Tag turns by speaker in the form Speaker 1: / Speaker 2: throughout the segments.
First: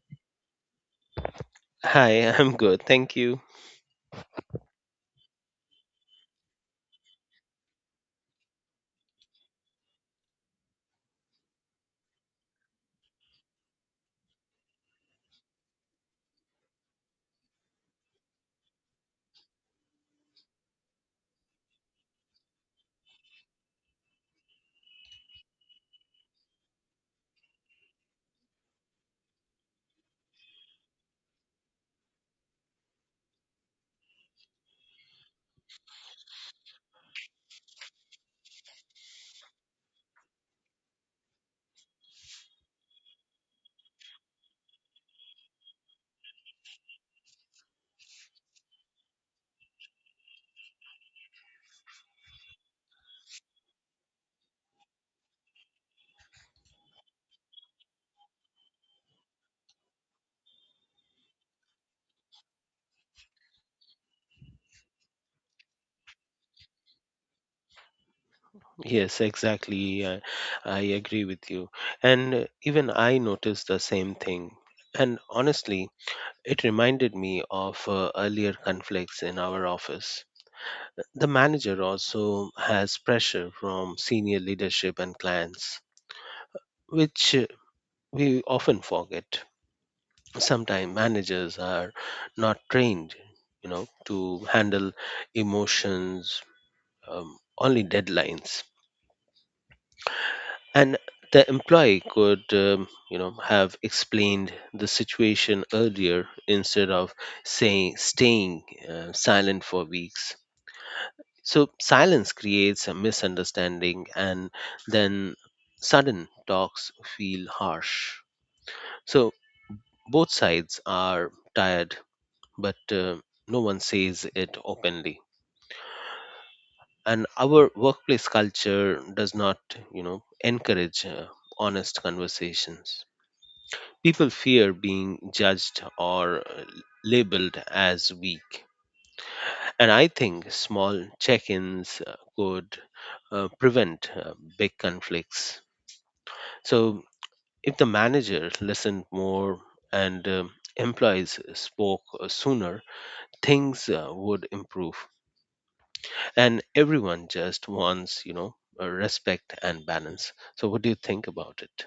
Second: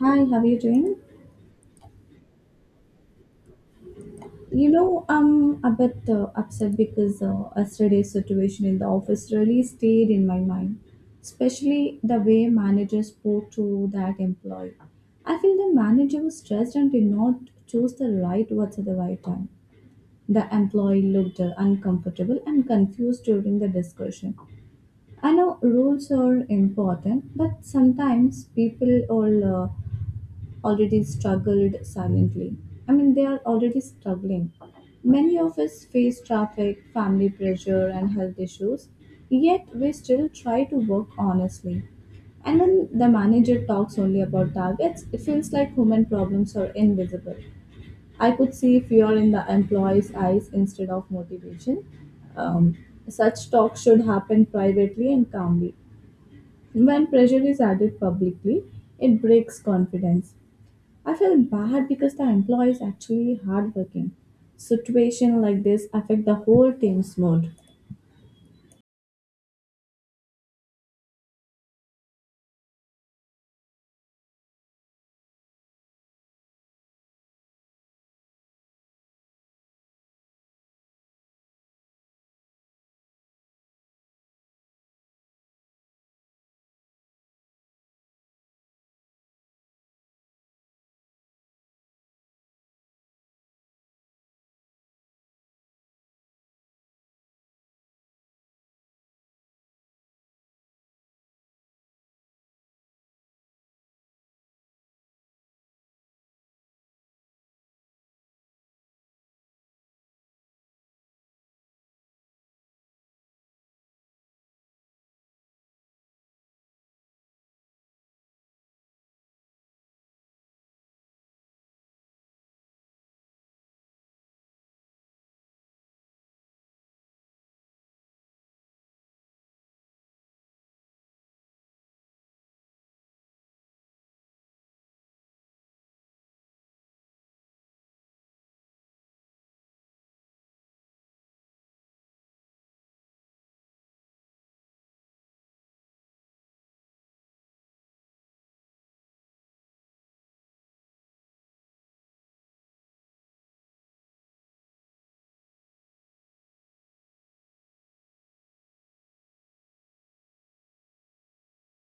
Speaker 1: Hi, how are you doing?
Speaker 2: Hi, I'm good. Thank you.
Speaker 1: You know, I'm a bit upset because yesterday's situation in the office really stayed in my mind, especially the way manager spoke to that employee. I feel the manager was stressed and did not choose the right words at the right time. The employee looked uncomfortable and confused during the discussion. I know rules are important, but sometimes people all already struggled silently. I mean, they are already struggling. Many of us face traffic, family pressure, and health issues, yet we still try to work honestly. And when the manager talks only about targets, it feels like human problems are invisible. I could see fear in the employee's eyes instead of motivation. Um, such talk should happen privately and calmly. When pressure is added publicly, it breaks confidence. I felt bad because the employee is actually hardworking. Situation like this affect the whole team's mood.
Speaker 2: Yes, exactly. I agree with you. And even I noticed the same thing. And honestly, it reminded me of earlier conflicts in our office. The manager also has pressure from senior leadership and clients, which we often forget. Sometimes managers are not trained, you know, to handle emotions, only deadlines. And the employee could have explained the situation earlier instead of saying staying silent for weeks. So silence creates a misunderstanding, and then sudden talks feel harsh, so both sides are tired, but no one says it openly, and our workplace culture does not encourage honest conversations. People fear being judged or labeled as weak. And I think small check ins could prevent big conflicts. So, if the manager listened more and employees spoke sooner, things would improve. And everyone just wants, you know, respect and balance. So, what do you think about it?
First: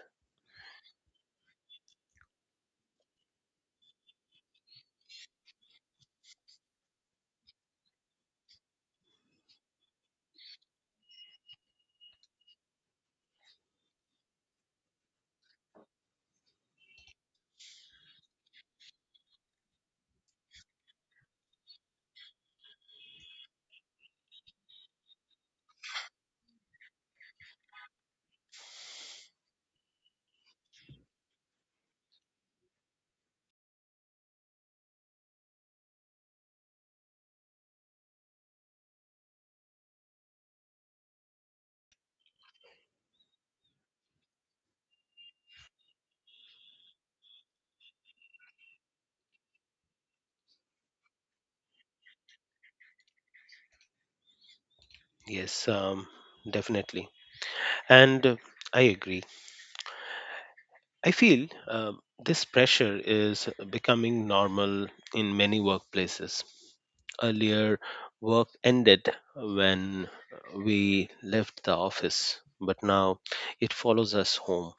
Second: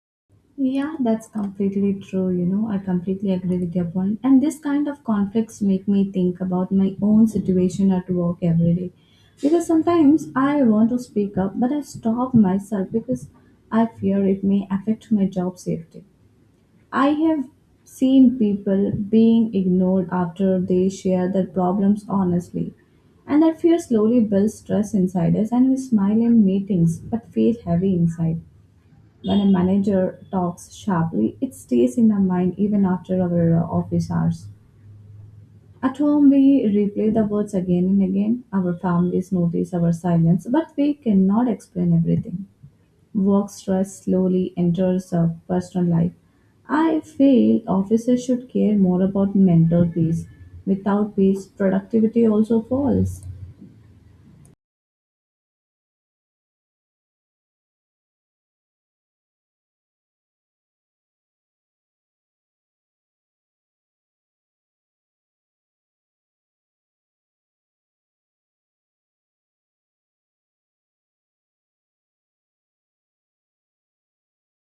Speaker 1: Yeah, that's completely true. You know, I completely agree with your point. And this kind of conflicts make me think about my own situation at work every day. Because sometimes I want to speak up, but I stop myself because I fear it may affect my job safety. I have seen people being ignored after they share their problems honestly, and that fear slowly builds stress inside us. And we smile in meetings but feel heavy inside. When a manager talks sharply, it stays in our mind even after our office hours. At home, we replay the words again and again. Our families notice our silence, but we cannot explain everything. Work stress slowly enters our personal life. I feel officers should care more about mental peace. Without peace, productivity also falls.
Speaker 2: Yes, definitely. And I agree. I feel this pressure is becoming normal in many workplaces. Earlier, work ended when we left the office, but now it follows us home.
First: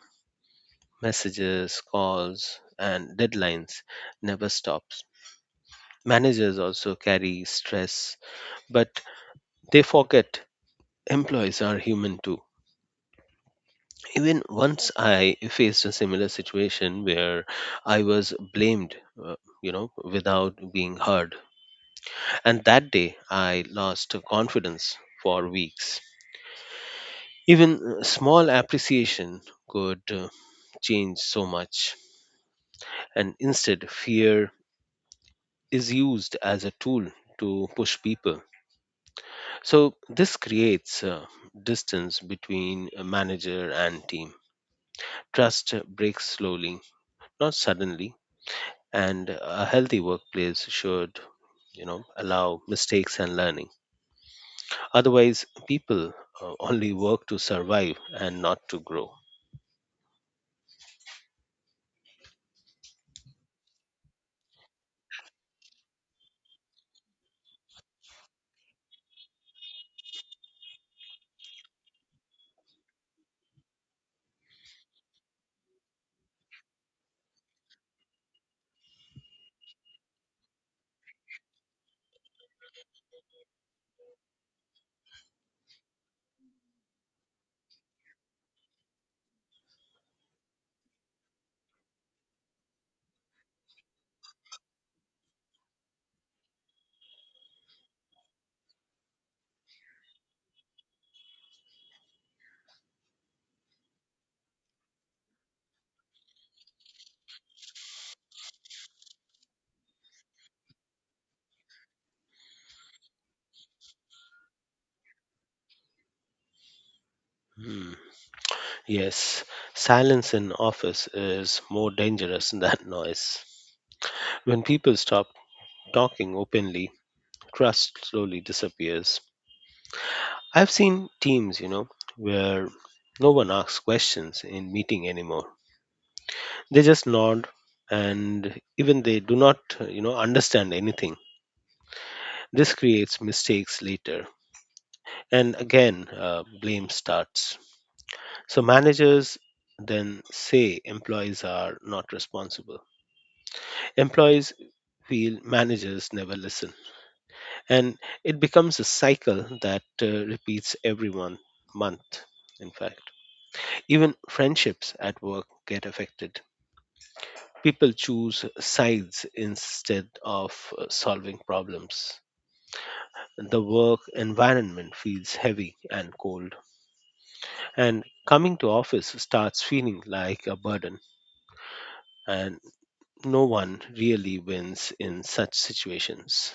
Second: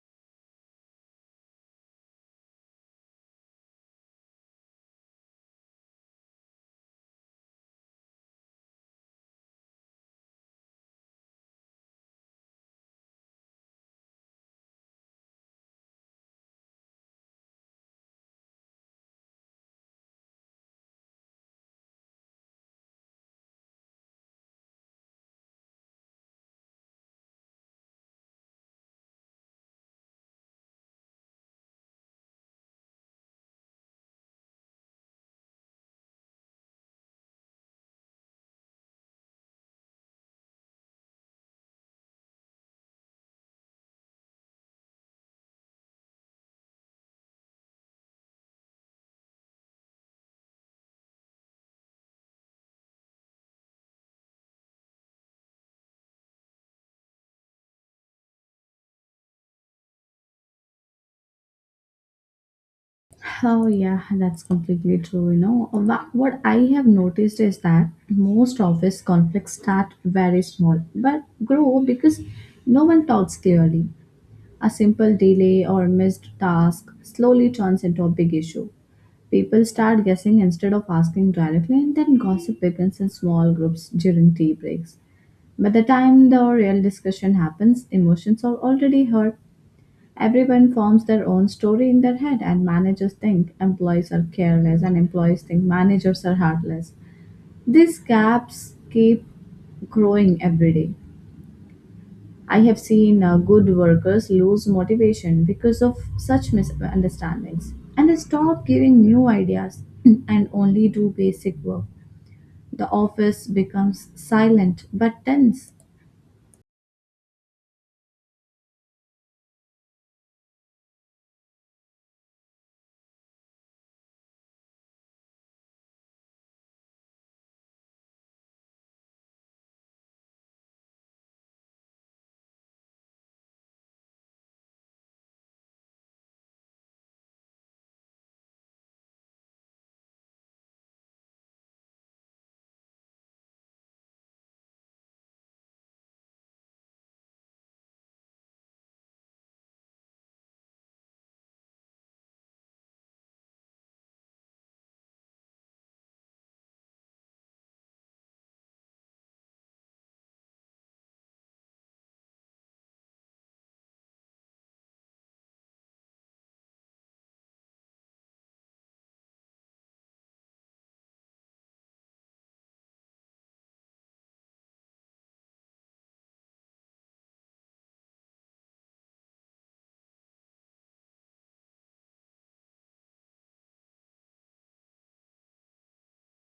Speaker 2: Messages, calls, and deadlines never stops. Managers also carry stress, but they forget employees are human too. Even once I faced a similar situation where I was blamed, uh, you know, without being heard, and that day I lost confidence for weeks. Even small appreciation could change so much, and instead fear is used as a tool to push people. So this creates distance between a manager and team. Trust breaks slowly, not suddenly. And a healthy workplace should, you know, allow mistakes and learning. Otherwise people only work to survive and not to grow.
Speaker 1: Oh, yeah, that's completely true. You know, what I have noticed is that most office conflicts start very small but grow because no one talks clearly. A simple delay or missed task slowly turns into a big issue. People start guessing instead of asking directly, and then gossip begins in small groups during tea breaks. By the time the real discussion happens, emotions are already hurt. Everyone forms their own story in their head, and managers think employees are careless, and employees think managers are heartless. These gaps keep growing every day. I have seen good workers lose motivation because of such misunderstandings and stop giving new ideas and only do basic work. The office becomes silent but tense.
Speaker 2: Hmm. Yes, silence in office is more dangerous than noise. When people stop talking openly, trust slowly disappears. I've seen teams, you know, where no one asks questions in meeting anymore. They just nod, and even they do not, you know, understand anything. This creates mistakes later. And again, blame starts. So managers then say employees are not responsible. Employees feel managers never listen. And it becomes a cycle that repeats every one month, in fact. Even friendships at work get affected. People choose sides instead of solving problems. The work environment feels heavy and cold, and coming to office starts feeling like a burden, and no one really wins in such situations.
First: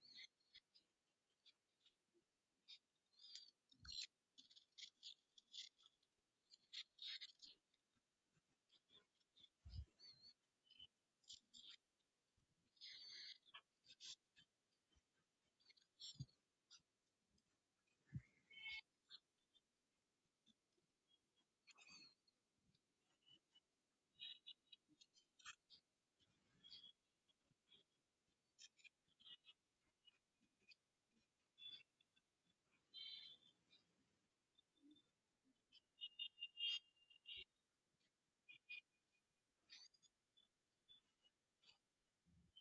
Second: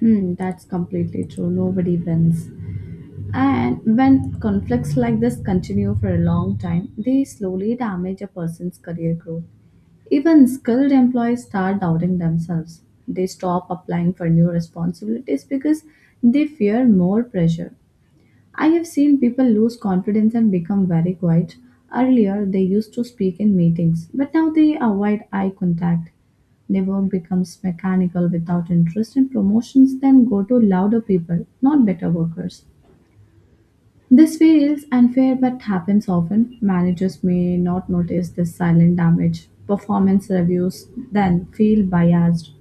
Speaker 1: Hmm, that's completely true. Nobody wins. And when conflicts like this continue for a long time, they slowly damage a person's career growth. Even skilled employees start doubting themselves. They stop applying for new responsibilities because they fear more pressure. I have seen people lose confidence and become very quiet. Earlier, they used to speak in meetings, but now they avoid eye contact. Their work becomes mechanical without interest in promotions, then go to louder people, not better workers. This feels unfair but happens often. Managers may not notice this silent damage. Performance reviews then feel biased.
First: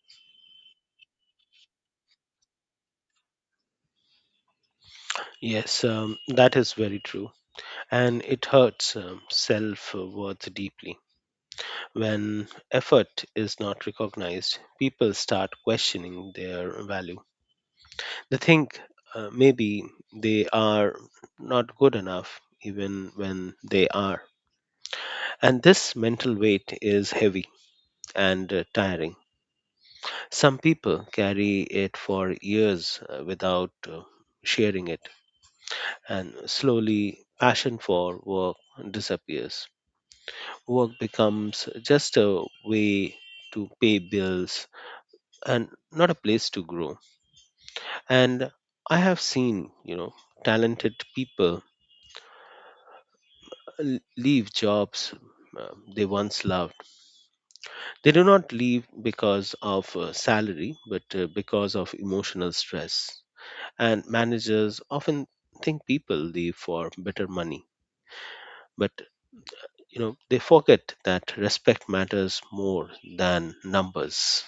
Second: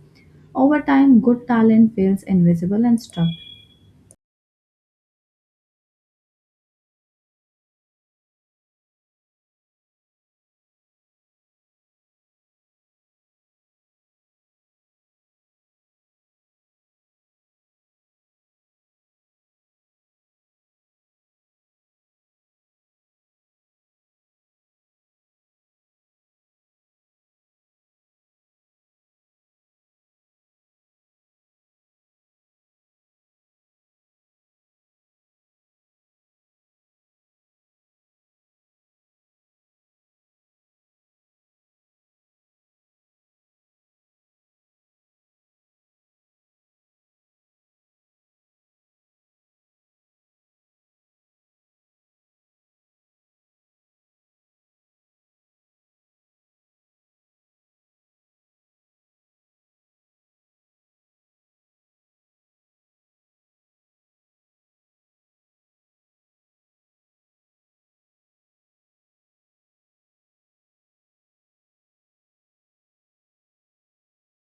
Speaker 1: Over time, good talent feels invisible and stuck.
Speaker 2: Yes, that is very true, and it hurts, self worth deeply. When effort is not recognized, people start questioning their value. They think maybe they are not good enough even when they are, and this mental weight is heavy and tiring. Some people carry it for years without sharing it, and slowly passion for work disappears. Work becomes just a way to pay bills and not a place to grow. And I have seen, you know, talented people leave jobs uh, they once loved. They do not leave because of salary, but because of emotional stress. And managers often think people leave for better money, but you know, they forget that respect matters more than numbers.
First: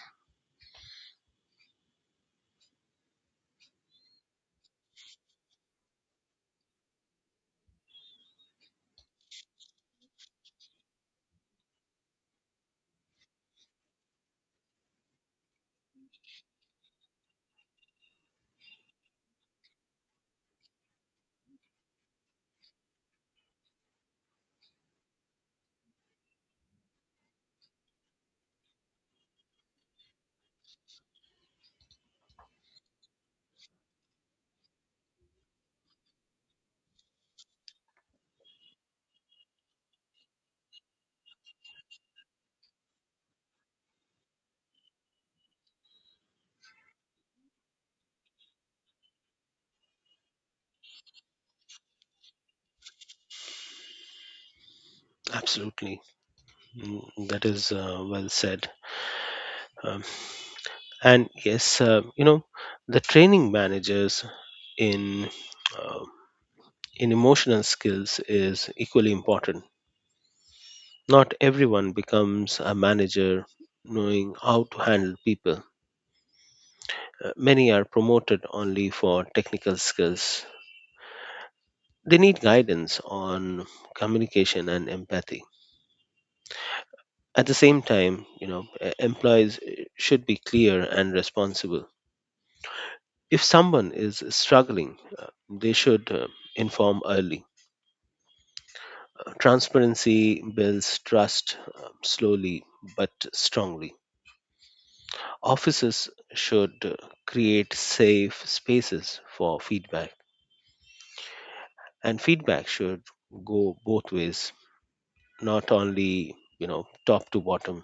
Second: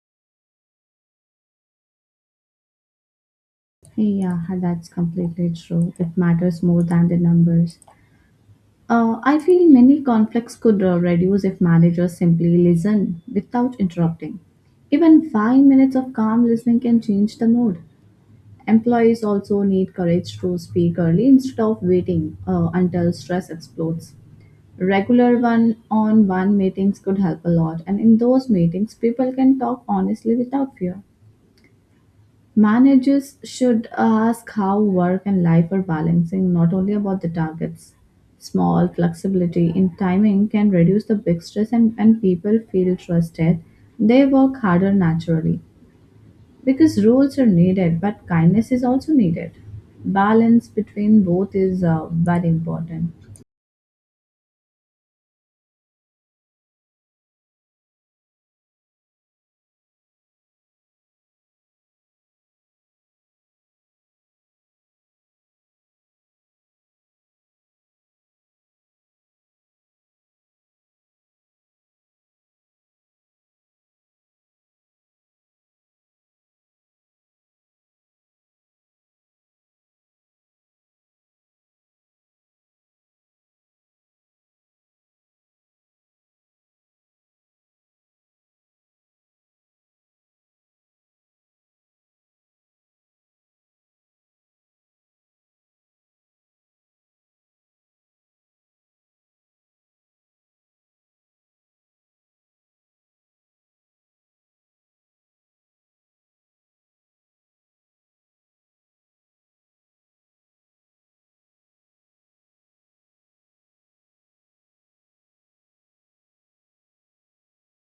Speaker 1: Yeah, that's completely true. It matters more than the numbers. I feel many conflicts could reduce if managers simply listen without interrupting. Even 5 minutes of calm listening can change the mood. Employees also need courage to speak early instead of waiting until stress explodes. Regular one on one meetings could help a lot, and in those meetings, people can talk honestly without fear. Managers should ask how work and life are balancing, not only about the targets. Small flexibility in timing can reduce the big stress, and when people feel trusted, they work harder naturally because rules are needed but kindness is also needed. Balance between both is very important.
Speaker 2: Absolutely. Mm, that is well said. um, and yes, you know, the training managers in uh, in emotional skills is equally important. Not everyone becomes a manager knowing how to handle people. Many are promoted only for technical skills. They need guidance on communication and empathy. At the same time, you know, employees should be clear and responsible. If someone is struggling, they should inform early. Transparency builds trust slowly but strongly. Offices should create safe spaces for feedback, and feedback should go both ways, not only, you know, top to bottom.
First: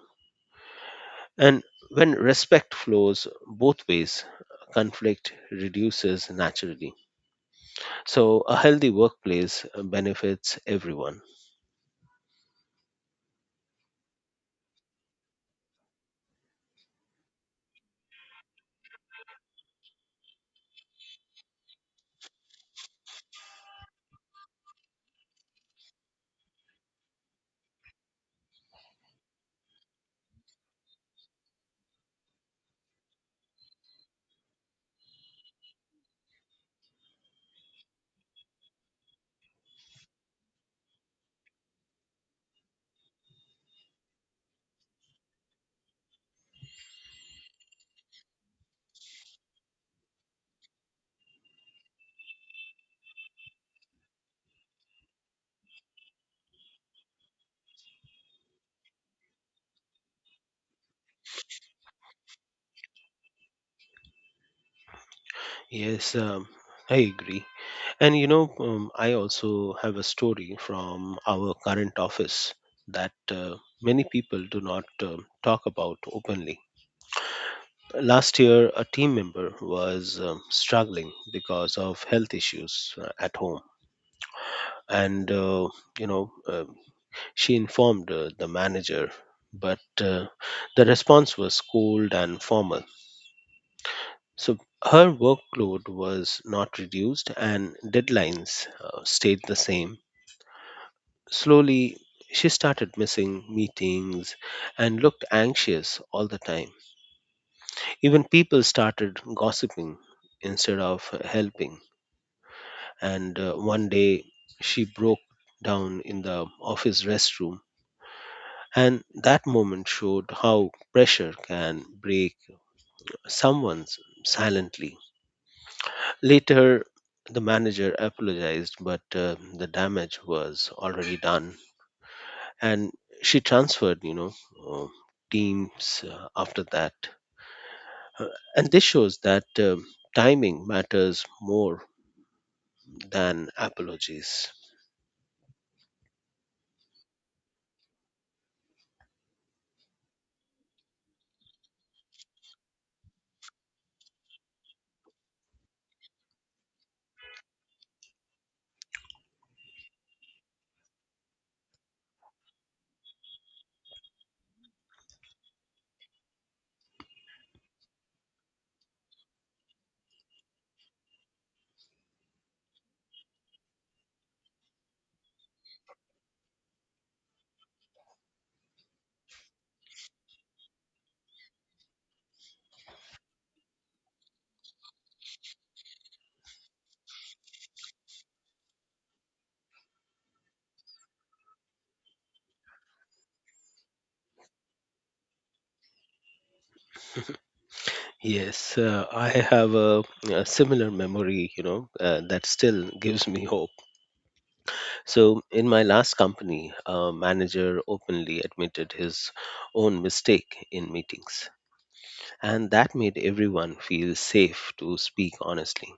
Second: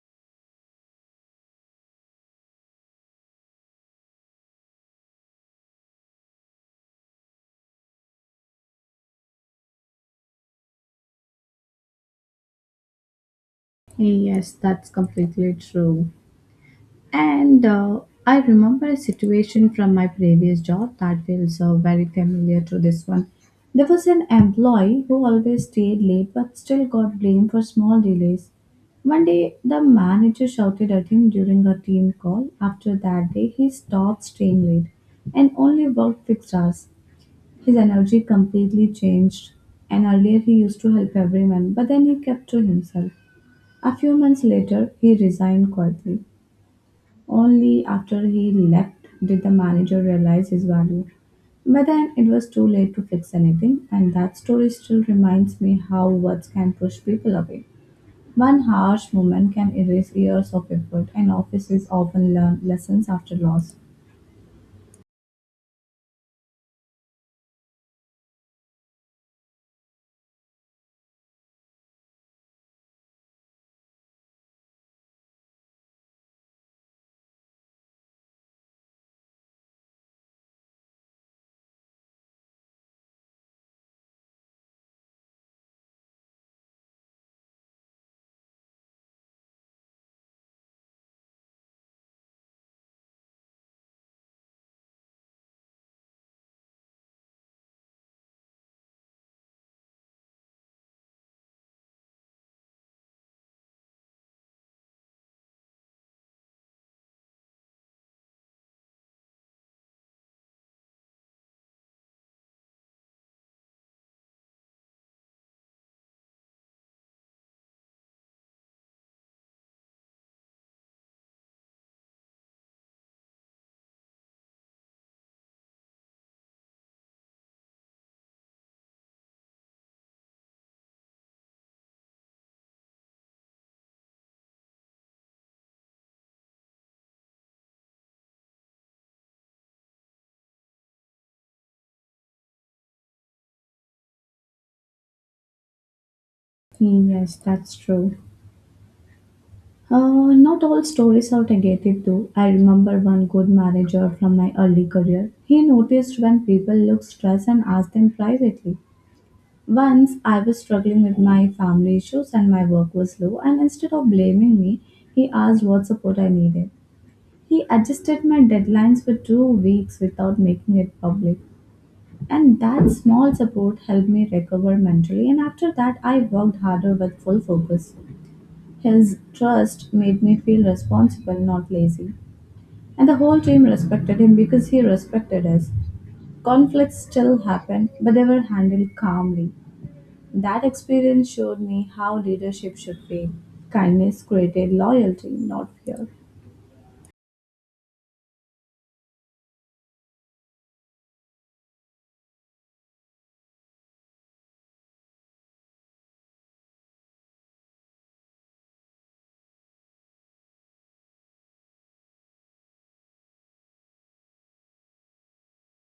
Speaker 2: And when respect flows both ways, conflict reduces naturally. So a healthy workplace benefits everyone.
Speaker 1: Yes, that's completely true. And I remember a situation from my previous job that feels very familiar to this one. There was an employee who always stayed late but still got blamed for small delays. One day, the manager shouted at him during a team call. After that day, he stopped staying late and only worked fixed hours. His energy completely changed, and earlier he used to help everyone, but then he kept to himself. A few months later, he resigned quietly. Only after he left did the manager realize his value. But then it was too late to fix anything, and that story still reminds me how words can push people away. One harsh moment can erase years of effort, and offices often learn lessons after loss.
Speaker 2: Yes, I agree. And you know, I also have a story from our current office that many people do not talk about openly. Last year, a team member was struggling because of health issues at home. And, you know, uh, she informed the manager, but the response was cold and formal. So her workload was not reduced and deadlines stayed the same. Slowly, she started missing meetings and looked anxious all the time. Even people started gossiping instead of helping. And one day, she broke down in the office restroom. And that moment showed how pressure can break someone silently. Later, the manager apologized, but the damage was already done, and she transferred, uh, teams after that. Uh, and this shows that timing matters more than apologies.
Speaker 1: Yes, that's true. Not all stories are negative though. I remember one good manager from my early career. He noticed when people looked stressed and asked them privately. Once I was struggling with my family issues and my work was low, and instead of blaming me, he asked what support I needed. He adjusted my deadlines for 2 weeks without making it public. And that small support helped me recover mentally, and after that, I worked harder with full focus. His trust made me feel responsible, not lazy. And the whole team respected him because he respected us. Conflicts still happened, but they were handled calmly. That experience showed me how leadership should be. Kindness created loyalty, not fear.
Speaker 2: Yes, I have a similar memory, you know, that still gives me hope. So, in my last company, a manager openly admitted his own mistake in meetings, and that made everyone feel safe to speak honestly.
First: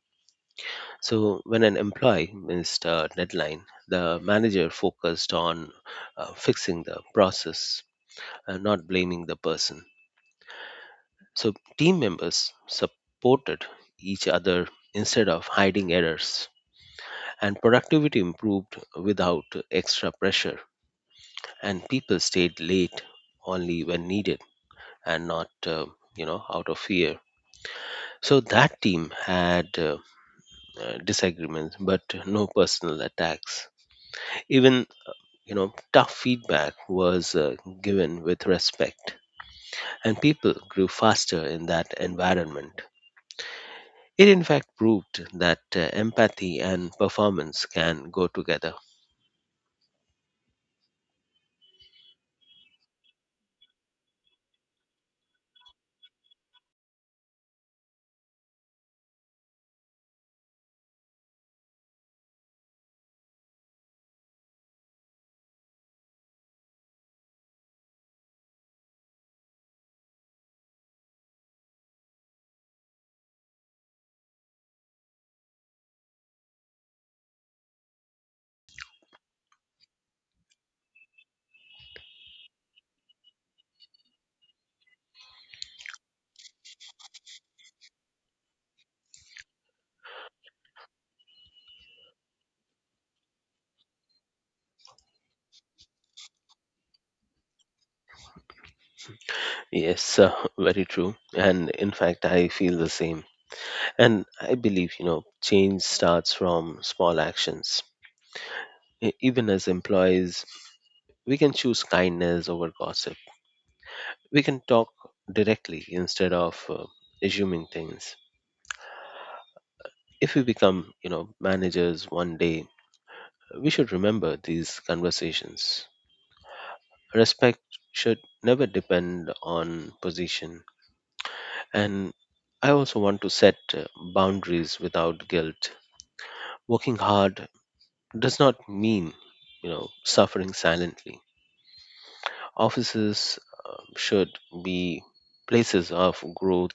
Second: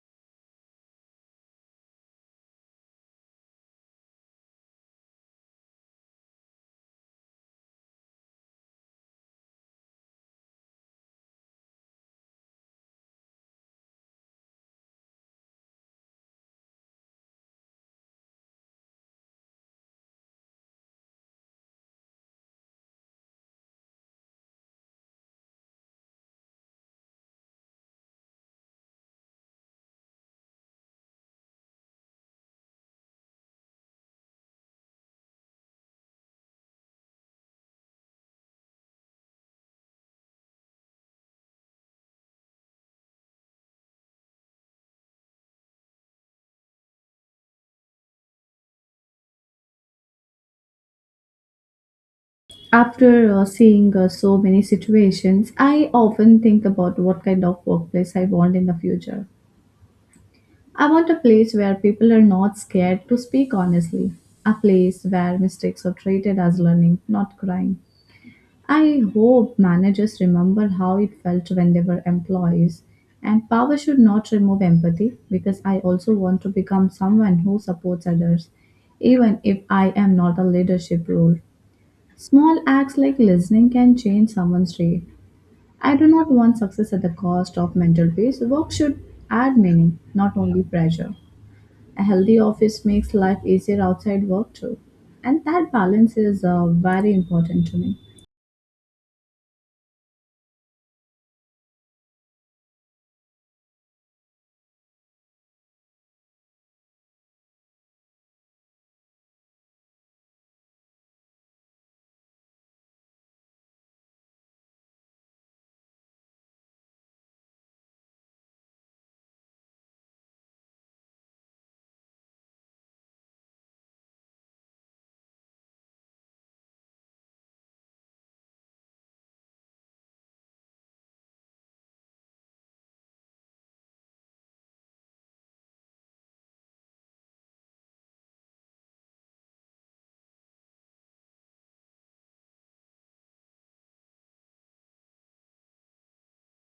Speaker 2: So, when an employee missed a deadline, the manager focused on fixing the process and not blaming the person. So, team members supported each other instead of hiding errors, and productivity improved without extra pressure. And people stayed late only when needed and not, you know, out of fear. So that team had disagreements but no personal attacks. Even, you know, tough feedback was given with respect, and people grew faster in that environment. It in fact proved that empathy and performance can go together.
Speaker 1: After seeing so many situations, I often think about what kind of workplace I want in the future. I want a place where people are not scared to speak honestly, a place where mistakes are treated as learning, not crime. I hope managers remember how it felt when they were employees. And power should not remove empathy because I also want to become someone who supports others, even if I am not a leadership role. Small acts like listening can change someone's day. I do not want success at the cost of mental peace. Work should add meaning, not only pressure. A healthy office makes life easier outside work too. And that balance is very important to me.
Speaker 2: Yes, very true, and in fact I feel the same. And I believe, you know, change starts from small actions. Even as employees, we can choose kindness over gossip. We can talk directly instead of assuming things. If we become, you know, managers one day, we should remember these conversations. Respect should never depend on position. And I also want to set boundaries without guilt. Working hard does not mean, you know, suffering silently. Offices should be places of growth,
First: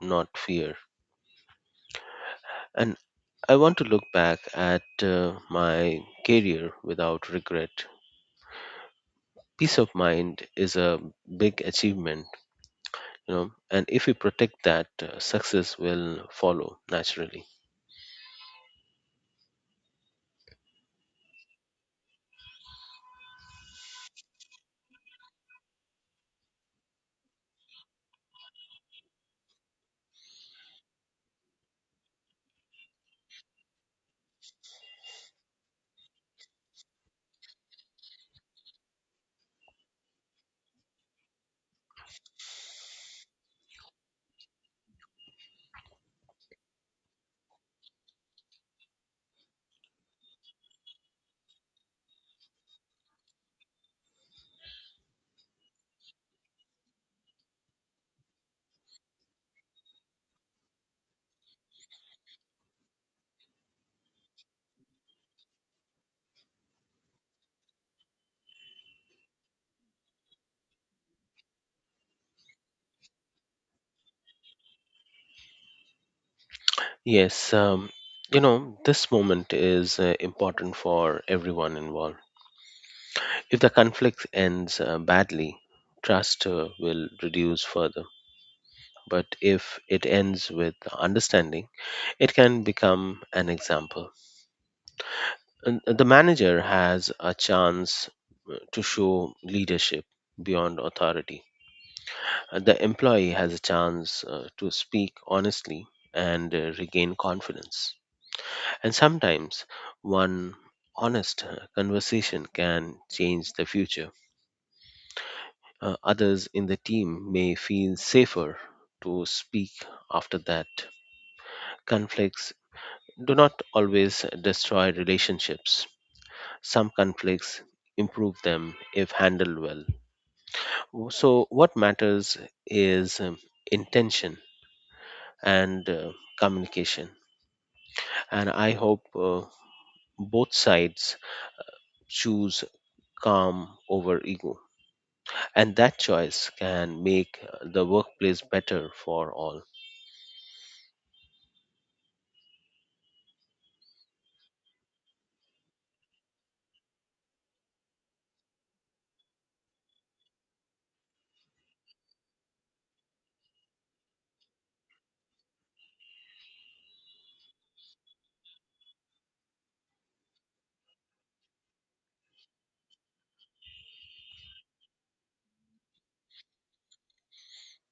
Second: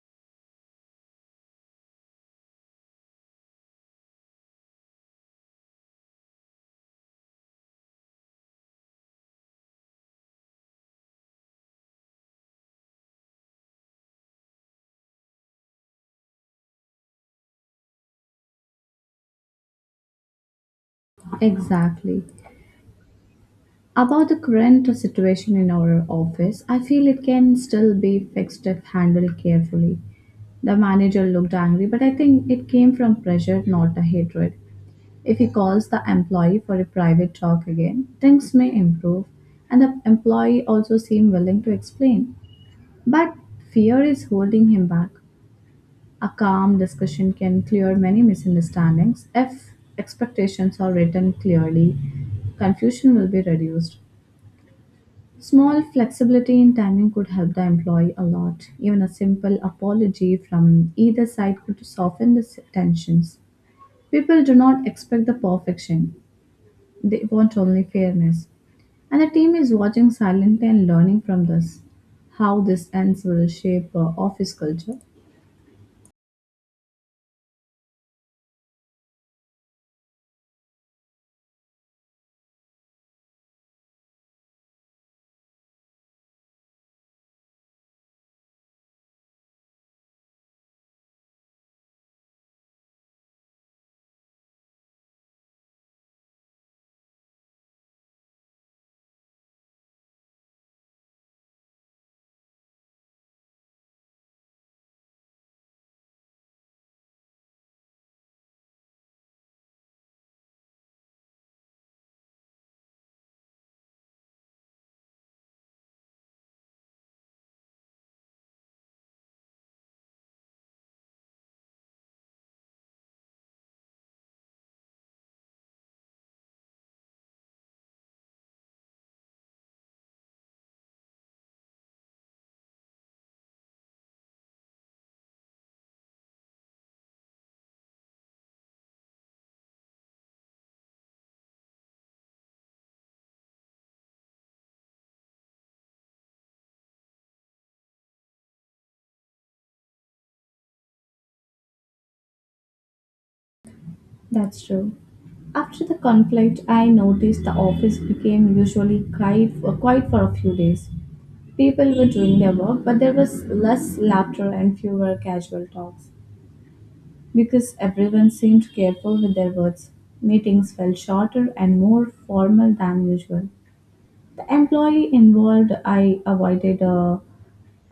Speaker 2: not fear. And I want to look back at my career without regret. Peace of mind is a big achievement, you know, and if we protect that, success will follow naturally.
Speaker 1: Exactly. About the current situation in our office, I feel it can still be fixed if handled carefully. The manager looked angry, but I think it came from pressure, not a hatred. If he calls the employee for a private talk again, things may improve, and the employee also seemed willing to explain. But fear is holding him back. A calm discussion can clear many misunderstandings. If expectations are written clearly, confusion will be reduced. Small flexibility in timing could help the employee a lot. Even a simple apology from either side could soften the tensions. People do not expect the perfection, they want only fairness. And the team is watching silently and learning from this. How this ends will shape office culture.
Speaker 2: Yes, you know, this moment is important for everyone involved. If the conflict ends badly, trust will reduce further. But if it ends with understanding, it can become an example. And the manager has a chance to show leadership beyond authority. The employee has a chance to speak honestly and regain confidence. And sometimes one honest conversation can change the future. Others in the team may feel safer to speak after that. Conflicts do not always destroy relationships. Some conflicts improve them if handled well. So, what matters is intention and communication. And I hope both sides choose calm over ego. And that choice can make the workplace better for all.
Speaker 1: That's true. After the conflict, I noticed the office became quiet for a few days. People were doing their work, but there was less laughter and fewer casual talks because everyone seemed careful with their words. Meetings felt shorter and more formal than usual. The employee involved I avoided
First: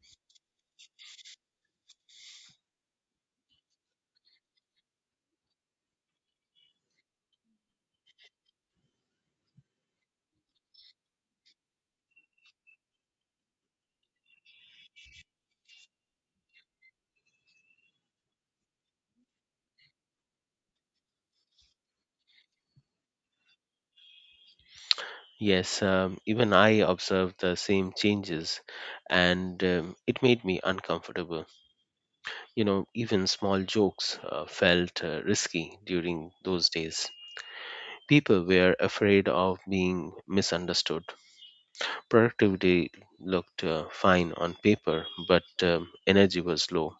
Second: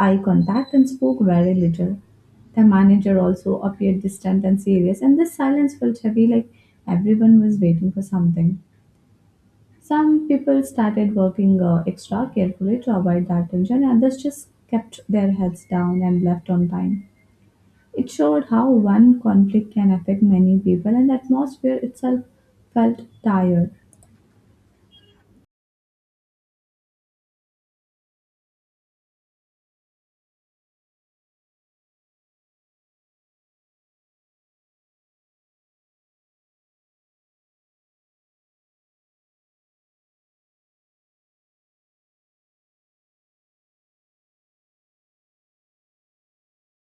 Speaker 1: eye contact and spoke very little. The manager also appeared distant and serious, and this silence felt heavy like everyone was waiting for something. Some people started working extra carefully to avoid that tension, and others just kept their heads down and left on time. It showed how one conflict can affect many people, and the atmosphere itself felt tired.
Speaker 2: Yes, even I observed the same changes, and it made me uncomfortable. You know, even small jokes felt risky during those days. People were afraid of being misunderstood. Productivity looked fine on paper, but energy was low.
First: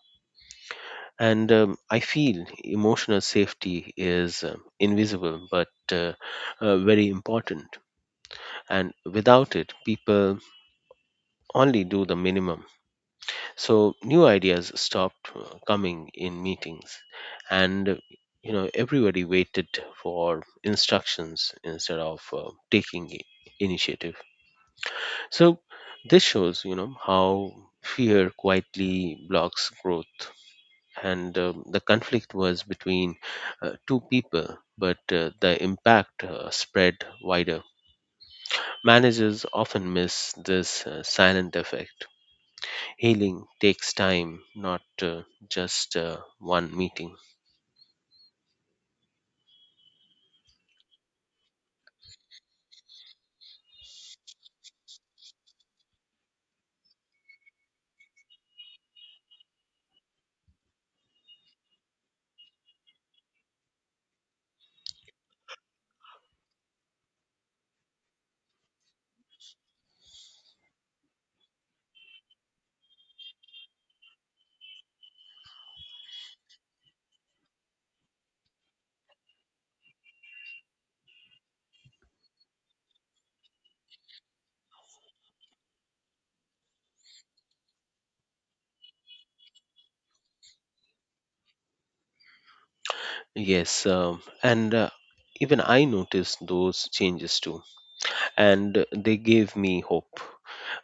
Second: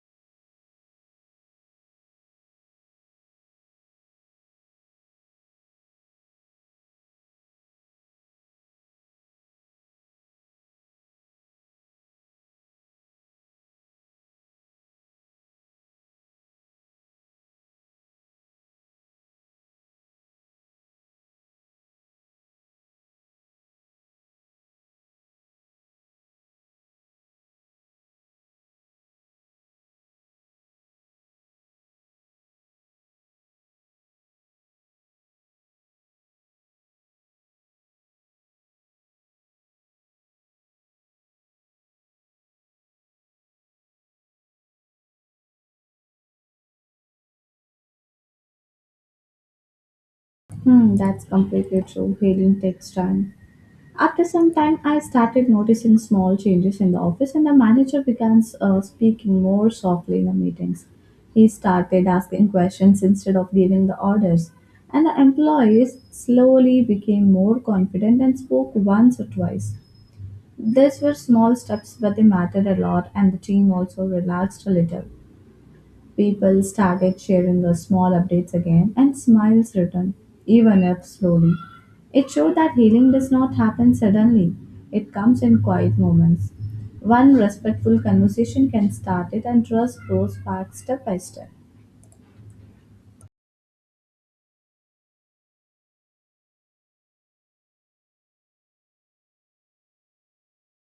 Speaker 2: And I feel emotional safety is invisible but very important. And without it, people only do the minimum. So new ideas stopped coming in meetings, and you know, everybody waited for instructions instead of taking initiative. So this shows, you know, how fear quietly blocks growth. And the conflict was between two people, but the impact spread wider. Managers often miss this silent effect. Healing takes time, not just one meeting.
Speaker 1: Hmm, that's completely true. Healing takes time. After some time, I started noticing small changes in the office, and the manager began speaking more softly in the meetings. He started asking questions instead of giving the orders, and the employees slowly became more confident and spoke once or twice. These were small steps, but they mattered a lot, and the team also relaxed a little. People started sharing the small updates again, and smiles returned, even if slowly. It showed that healing does not happen suddenly, it comes in quiet moments. One respectful conversation can start it, and trust grows back step by step.
Speaker 2: Yes, and even I noticed those changes too, and they gave me hope.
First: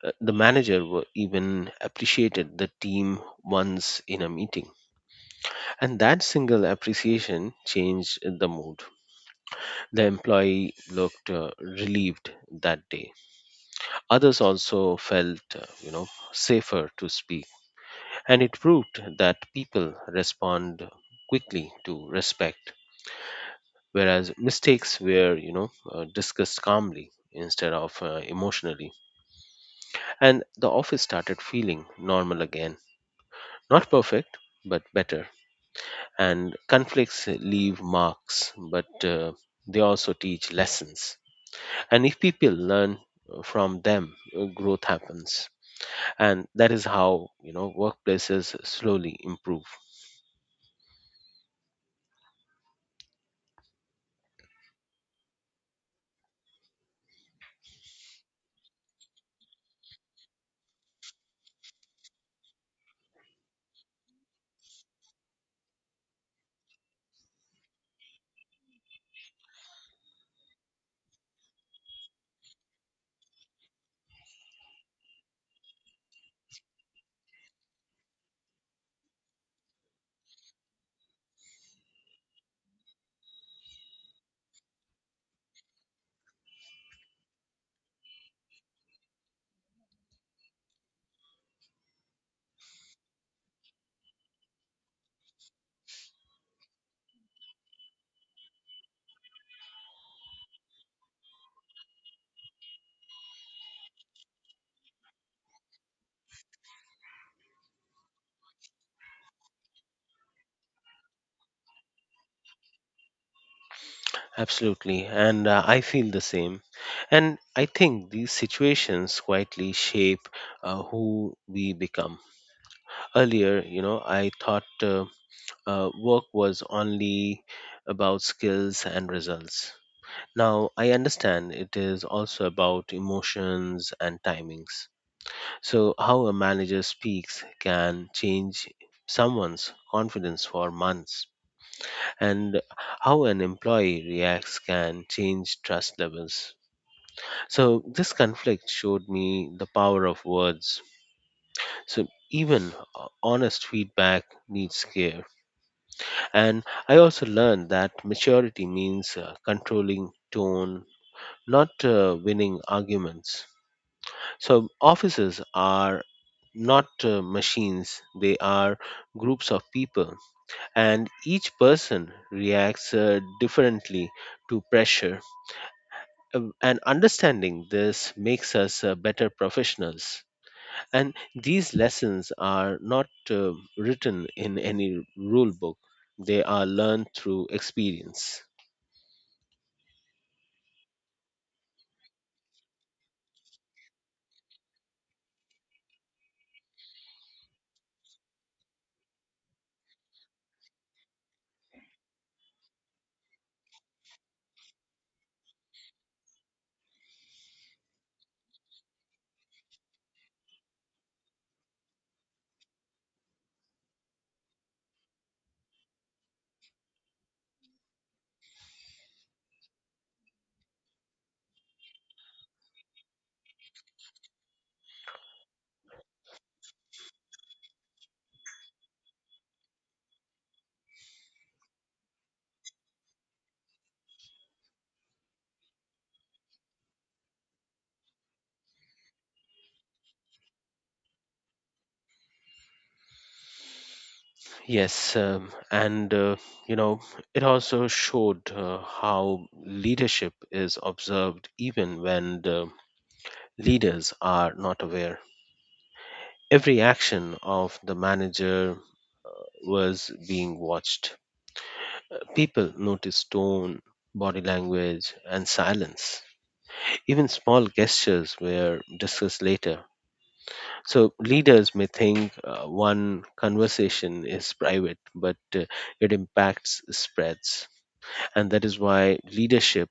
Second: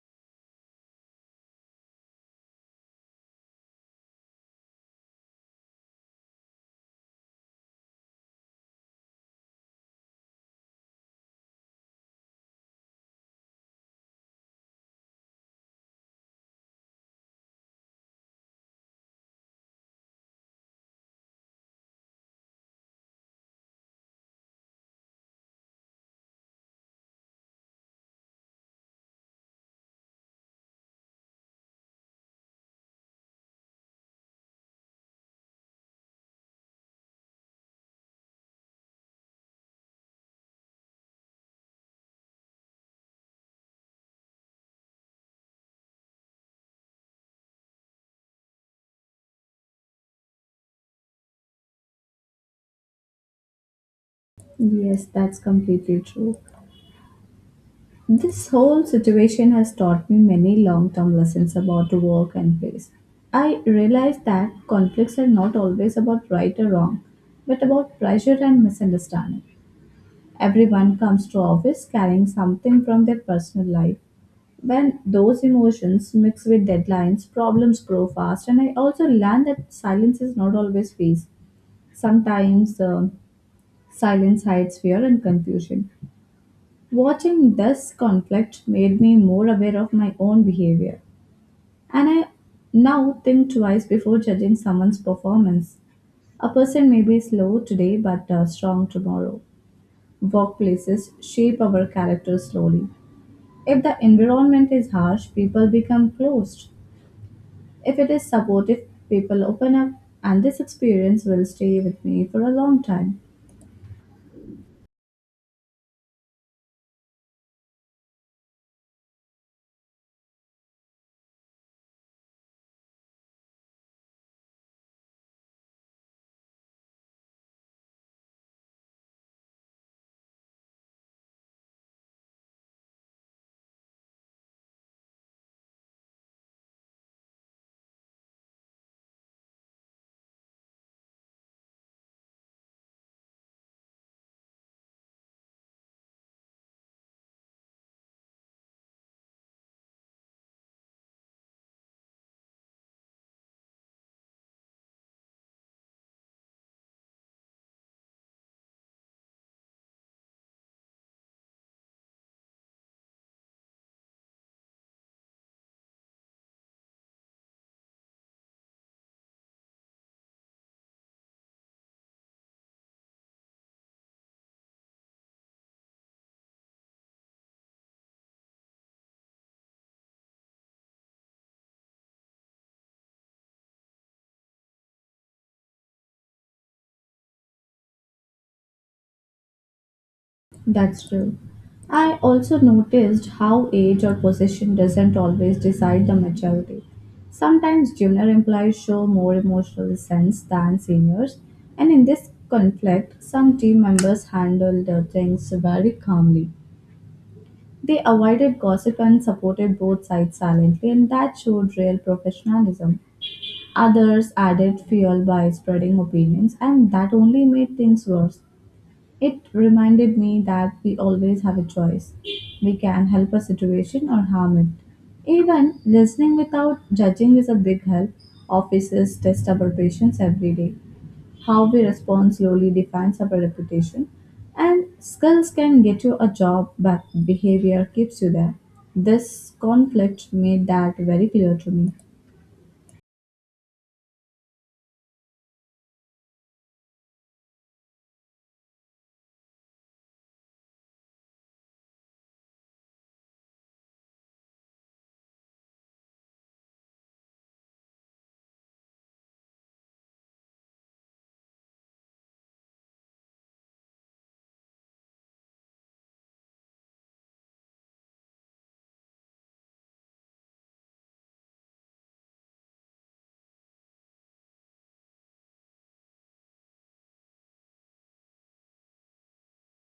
Speaker 2: The manager even appreciated the team once in a meeting, and that single appreciation changed the mood. The employee looked relieved that day. Others also felt, you know, safer to speak. And it proved that people respond quickly to respect, whereas mistakes were, you know, discussed calmly instead of emotionally. And the office started feeling normal again. Not perfect, but better. And conflicts leave marks, but they also teach lessons. And if people learn from them, growth happens. And that is how, you know, workplaces slowly improve.
Speaker 1: Yes, that's completely true. This whole situation has taught me many long term lessons about work and place. I realized that conflicts are not always about right or wrong, but about pressure and misunderstanding. Everyone comes to office carrying something from their personal life. When those emotions mix with deadlines, problems grow fast. And I also learned that silence is not always peace. Sometimes silence hides fear and confusion. Watching this conflict made me more aware of my own behavior. And I now think twice before judging someone's performance. A person may be slow today but strong tomorrow. Workplaces shape our character slowly. If the environment is harsh, people become closed. If it is supportive, people open up, and this experience will stay with me for a long time.
Speaker 2: Absolutely. And I feel the same. And I think these situations quietly shape who we become. Earlier, you know, I thought work was only about skills and results. Now I understand it is also about emotions and timings. So, how a manager speaks can change someone's confidence for months, and how an employee reacts can change trust levels. So this conflict showed me the power of words. So even honest feedback needs care. And I also learned that maturity means controlling tone, not winning arguments. So officers are not machines, they are groups of people, and each person reacts differently to pressure. And understanding this makes us better professionals. And these lessons are not written in any rule book, they are learned through experience.
Speaker 1: That's true. I also noticed how age or position doesn't always decide the maturity. Sometimes junior employees show more emotional sense than seniors, and in this conflict, some team members handle the things very calmly. They avoided gossip and supported both sides silently, and that showed real professionalism. Others added fuel by spreading opinions, and that only made things worse. It reminded me that we always have a choice. We can help a situation or harm it. Even listening without judging is a big help. Officers test our patience every day. How we respond slowly defines our reputation, and skills can get you a job, but behavior keeps you there. This conflict made that very clear to me.
Speaker 2: Yes, you know, it also showed how leadership is observed even when the leaders are not aware. Every action of the manager was being watched. People noticed tone, body language, and silence. Even small gestures were discussed later. So leaders may think one conversation is private, but it impacts spreads. And that is why leadership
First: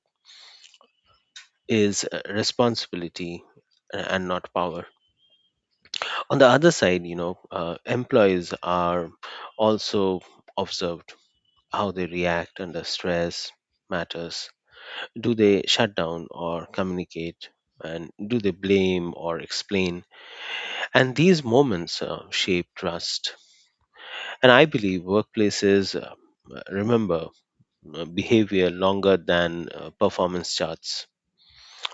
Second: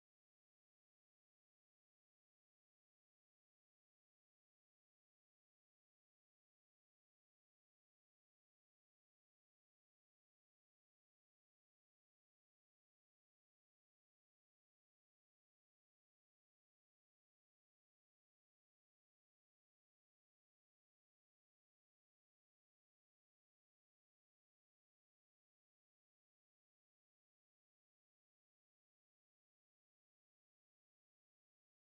Speaker 2: is a responsibility and not power. On the other side, you know, employees are also observed. How they react under stress matters. Do they shut down or communicate? And do they blame or explain? And these moments shape trust. And I believe workplaces remember behavior longer than performance charts.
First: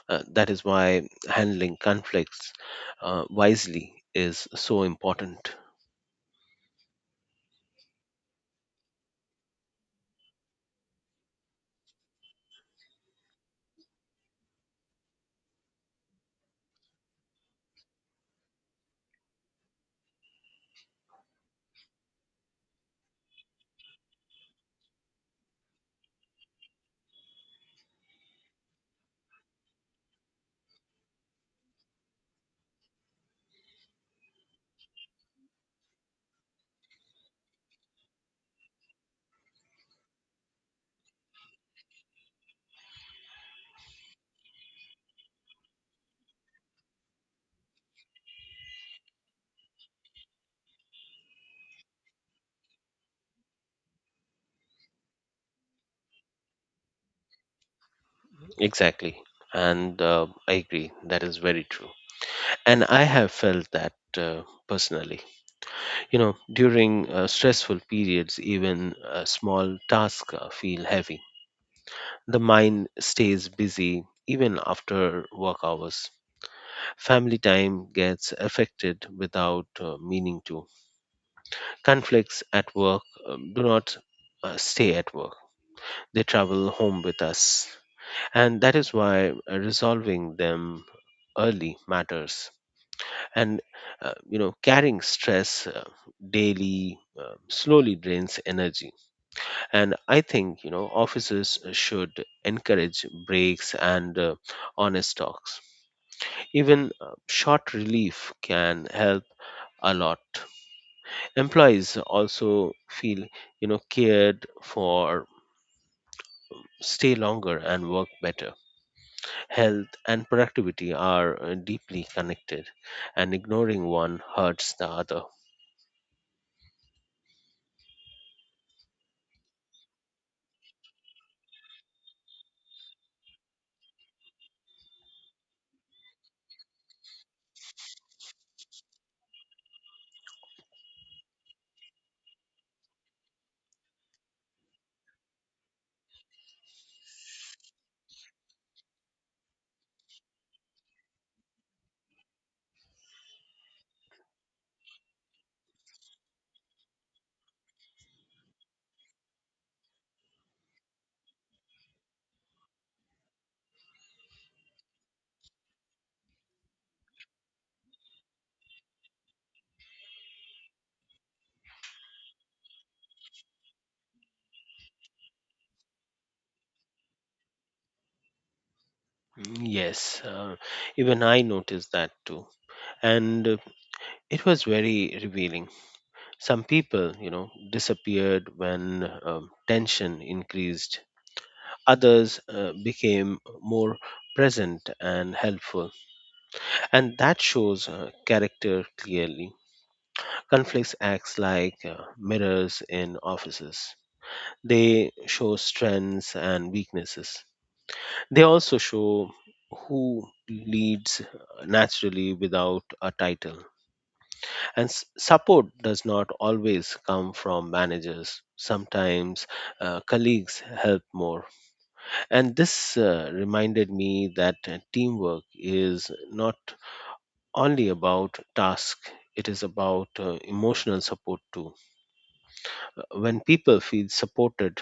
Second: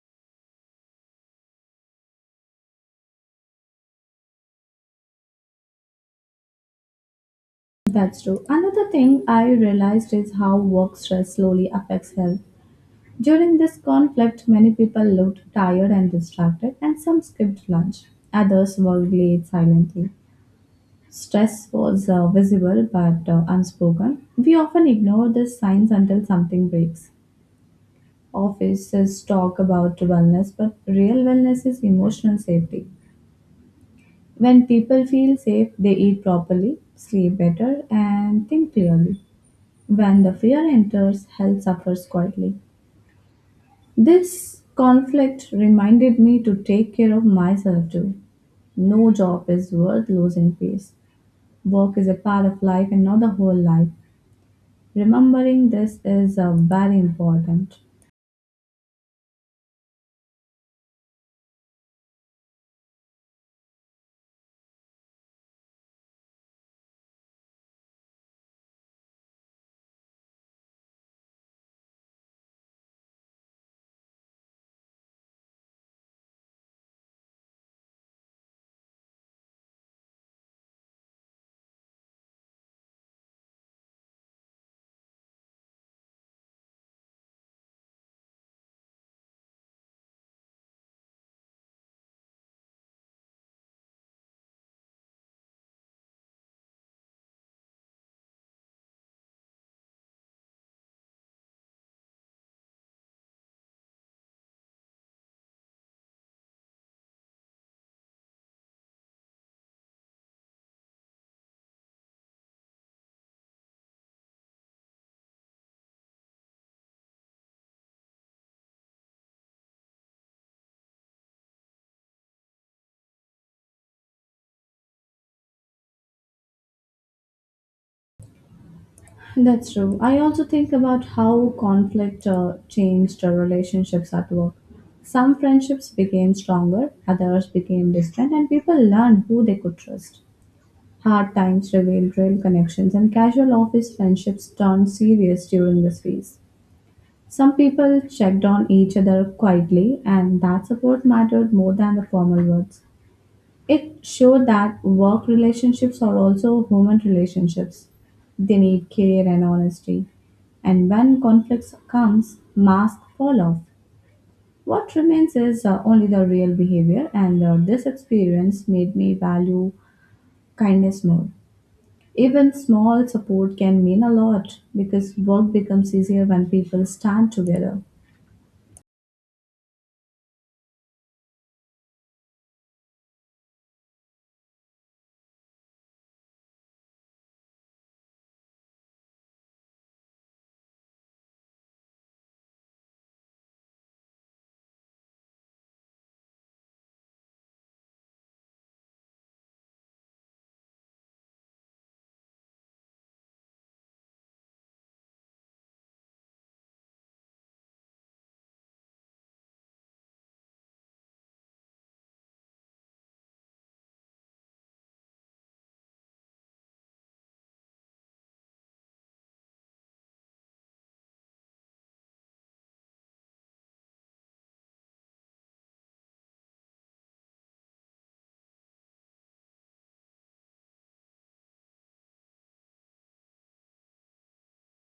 Speaker 2: That is why handling conflicts wisely is so important.
Speaker 1: That's true. Another thing I realized is how work stress slowly affects health. During this conflict, many people looked tired and distracted, and some skipped lunch. Others worked late silently. Stress was visible but unspoken. We often ignore these signs until something breaks. Offices talk about wellness, but real wellness is emotional safety. When people feel safe, they eat properly, sleep better, and think clearly. When the fear enters, health suffers quietly. This conflict reminded me to take care of myself too. No job is worth losing face. Work is a part of life and not the whole life. Remembering this is very important.
Speaker 2: Exactly. And I agree, that is very true. And I have felt that personally. You know, during stressful periods, even small tasks feel heavy. The mind stays busy even after work hours. Family time gets affected without meaning to. Conflicts at work do not stay at work, they travel home with us. And that is why resolving them early matters. And you know, carrying stress daily slowly drains energy. And I think, you know, offices should encourage breaks and honest talks. Even short relief can help a lot. Employees also feel, you know, cared for, stay longer and work better. Health and productivity are deeply connected, and ignoring one hurts the other.
Speaker 1: That's true. I also think about how conflict changed our relationships at work. Some friendships became stronger, others became distant, and people learned who they could trust. Hard times revealed real connections, and casual office friendships turned serious during this phase. Some people checked on each other quietly, and that support mattered more than the formal words. It showed that work relationships are also human relationships. They need care and honesty. And when conflicts comes, masks fall off. What remains is only the real behavior, and this experience made me value kindness more. Even small support can mean a lot because work becomes easier when people stand together.
Speaker 2: Mm, yes, even I noticed that too. And it was very revealing. Some people, you know, disappeared when tension increased, others became more present and helpful. And that shows character clearly. Conflicts acts like mirrors in offices. They show strengths and weaknesses. They also show who leads naturally without a title. And support does not always come from managers. Sometimes colleagues help more. And this reminded me that teamwork is not only about task, it is about emotional support too. When people feel supported,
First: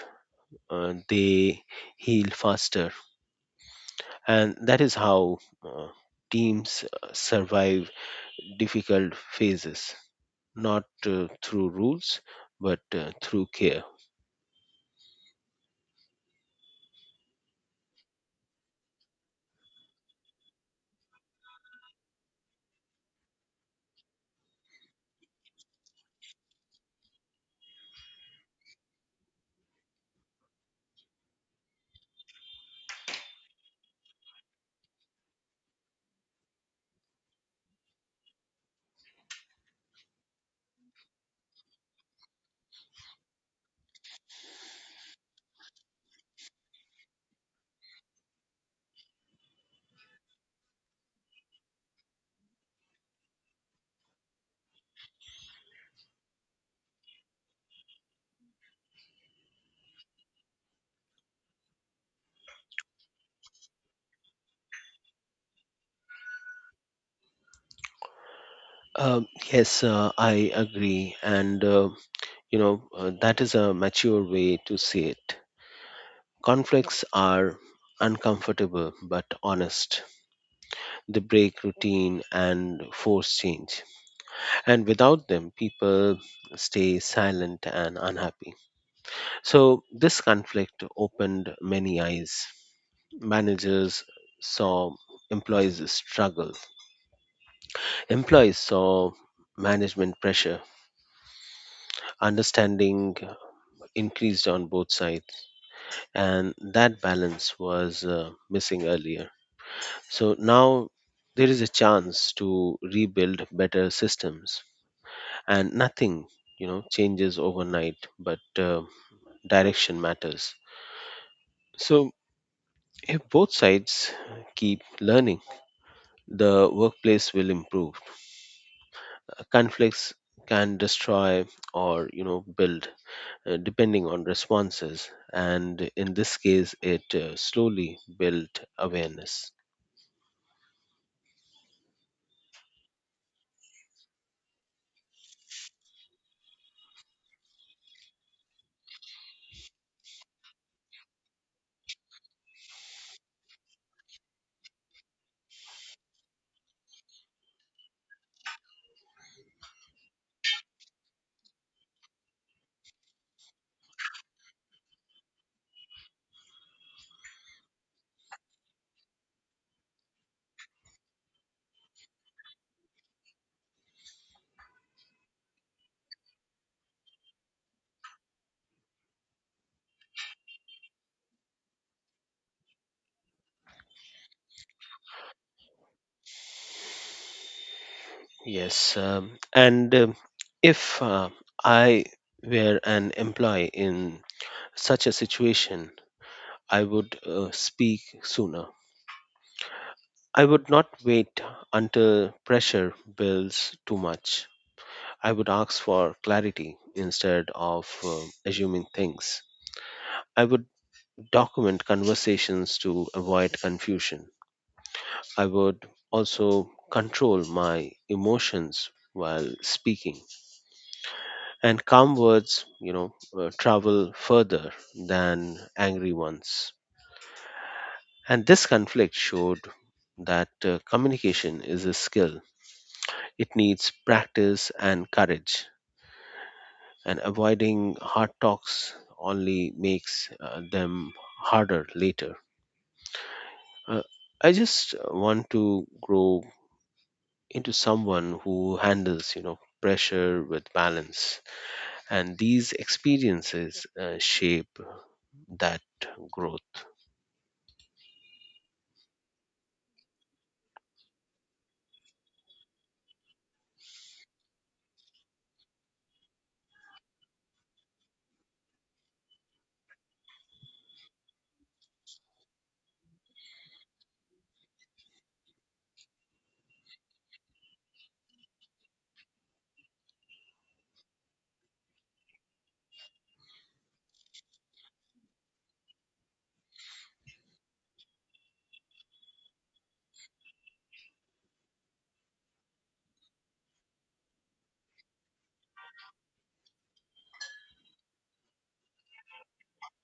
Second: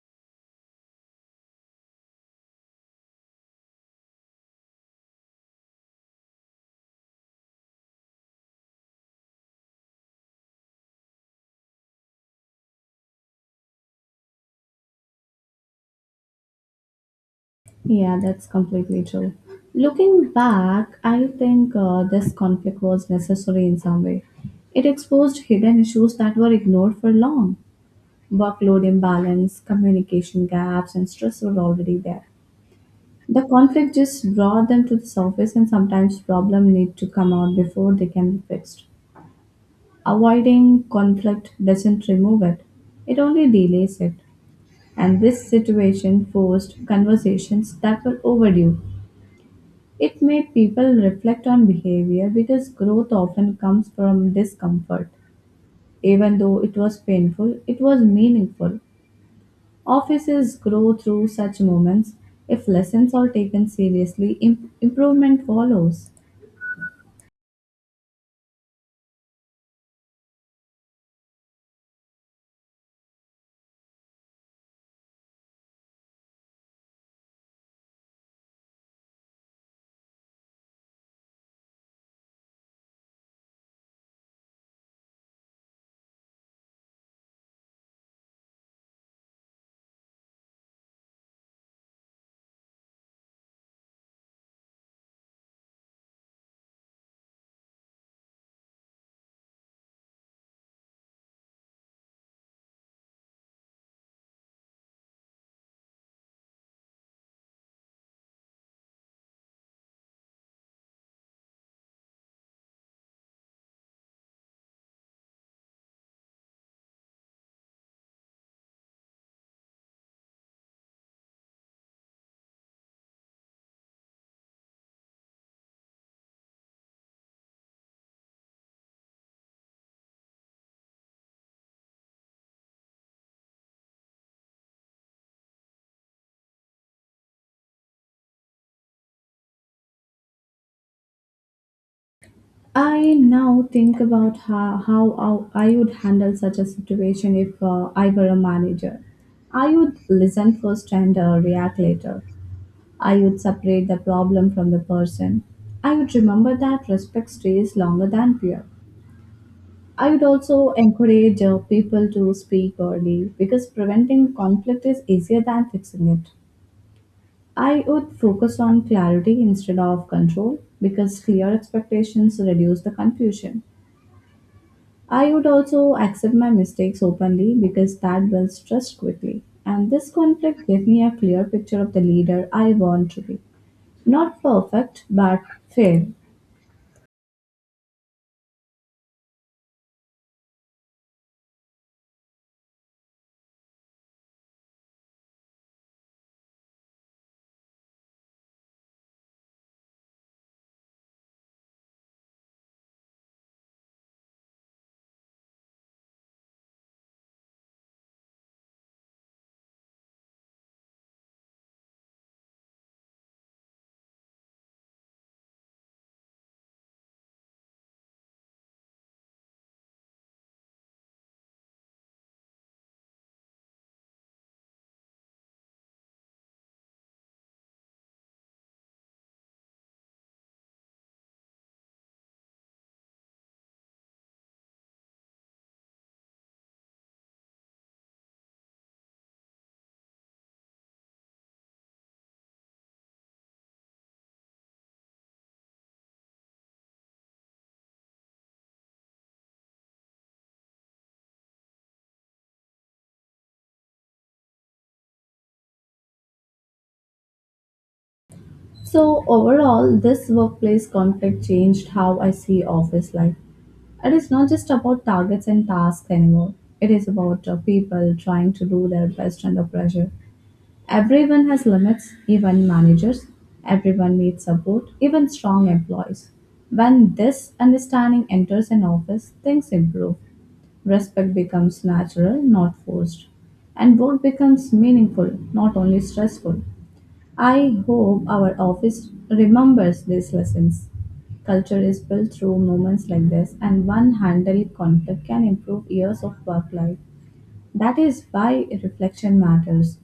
Speaker 2: they heal faster. And that is how uh, teams survive difficult phases, not through rules, but through care.
Speaker 1: Yeah, that's completely true. Looking back, I think this conflict was necessary in some way. It exposed hidden issues that were ignored for long. Workload imbalance, communication gaps, and stress were already there. The conflict just brought them to the surface, and sometimes problems need to come out before they can be fixed. Avoiding conflict doesn't remove it, it only delays it. And this situation forced conversations that were overdue. It made people reflect on behavior because growth often comes from discomfort. Even though it was painful, it was meaningful. Offices grow through such moments. If lessons are taken seriously, improvement follows.
Speaker 2: Um, yes, I agree. And that is a mature way to see it. Conflicts are uncomfortable but honest, they break routine and force change. And without them, people stay silent and unhappy. So, this conflict opened many eyes. Managers saw employees struggle, employees saw management pressure. Understanding increased on both sides, and that balance was missing earlier. So, now there is a chance to rebuild better systems, and nothing you know changes overnight but direction matters. So, if both sides keep learning, the workplace will improve. Conflicts can destroy or you know build depending on responses, and in this case it slowly built awareness.
Speaker 1: I now think about how I would handle such a situation if I were a manager. I would listen first and react later. I would separate the problem from the person. I would remember that respect stays longer than fear. I would also encourage people to speak early because preventing conflict is easier than fixing it. I would focus on clarity instead of control because clear expectations reduce the confusion. I would also accept my mistakes openly because that builds trust quickly. And this conflict gave me a clear picture of the leader I want to be. Not perfect, but fair.
Speaker 2: Yes um, and um, If I were an employee in such a situation, I would speak sooner. I would not wait until pressure builds too much. I would ask for clarity instead of assuming things. I would document conversations to avoid confusion. I would also control my emotions while speaking. And calm words, you know, travel further than angry ones. And this conflict showed that communication is a skill. It needs practice and courage, and avoiding hard talks only makes them harder later. Uh, I just want to grow into someone who handles, you know, pressure with balance, and these experiences shape that growth.
Speaker 1: So, overall, this workplace conflict changed how I see office life. It is not just about targets and tasks anymore, it is about people trying to do their best under pressure. Everyone has limits, even managers. Everyone needs support, even strong employees. When this understanding enters an office, things improve. Respect becomes natural, not forced. And work becomes meaningful, not only stressful. I hope our office remembers these lessons. Culture is built through moments like this, and one handled conflict can improve years of work life. That is why reflection matters.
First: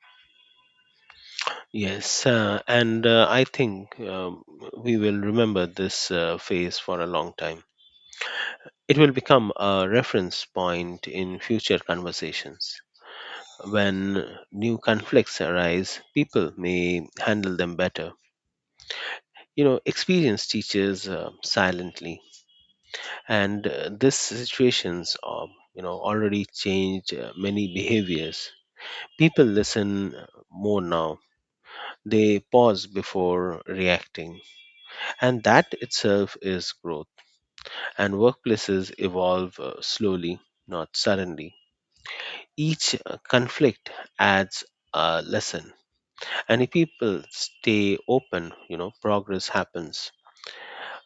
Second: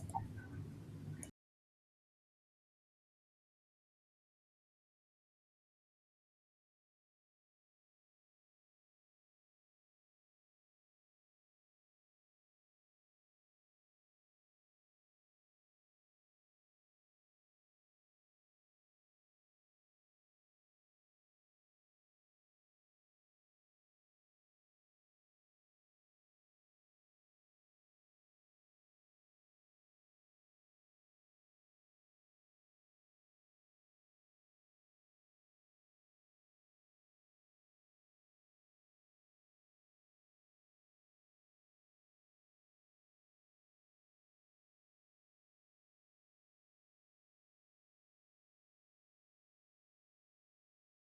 Speaker 2: Yes, and I think we will remember this phase for a long time. It will become a reference point in future conversations. When new conflicts arise, people may handle them better. You know, experience teaches silently, and this situations, you know, already change many behaviors. People listen more now. They pause before reacting, and that itself is growth. And workplaces evolve slowly, not suddenly. Each conflict adds a lesson, and if people stay open, you know, progress happens.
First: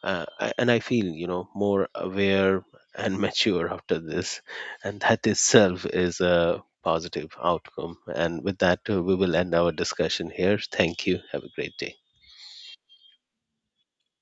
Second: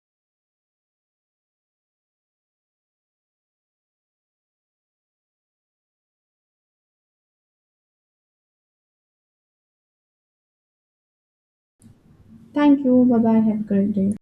Speaker 2: And I feel, you know, more aware and mature after this, and that itself is a positive outcome. And with that, we will end our discussion here. Thank you, have a great day.
Speaker 1: Thank you. Bye bye. Have a great day.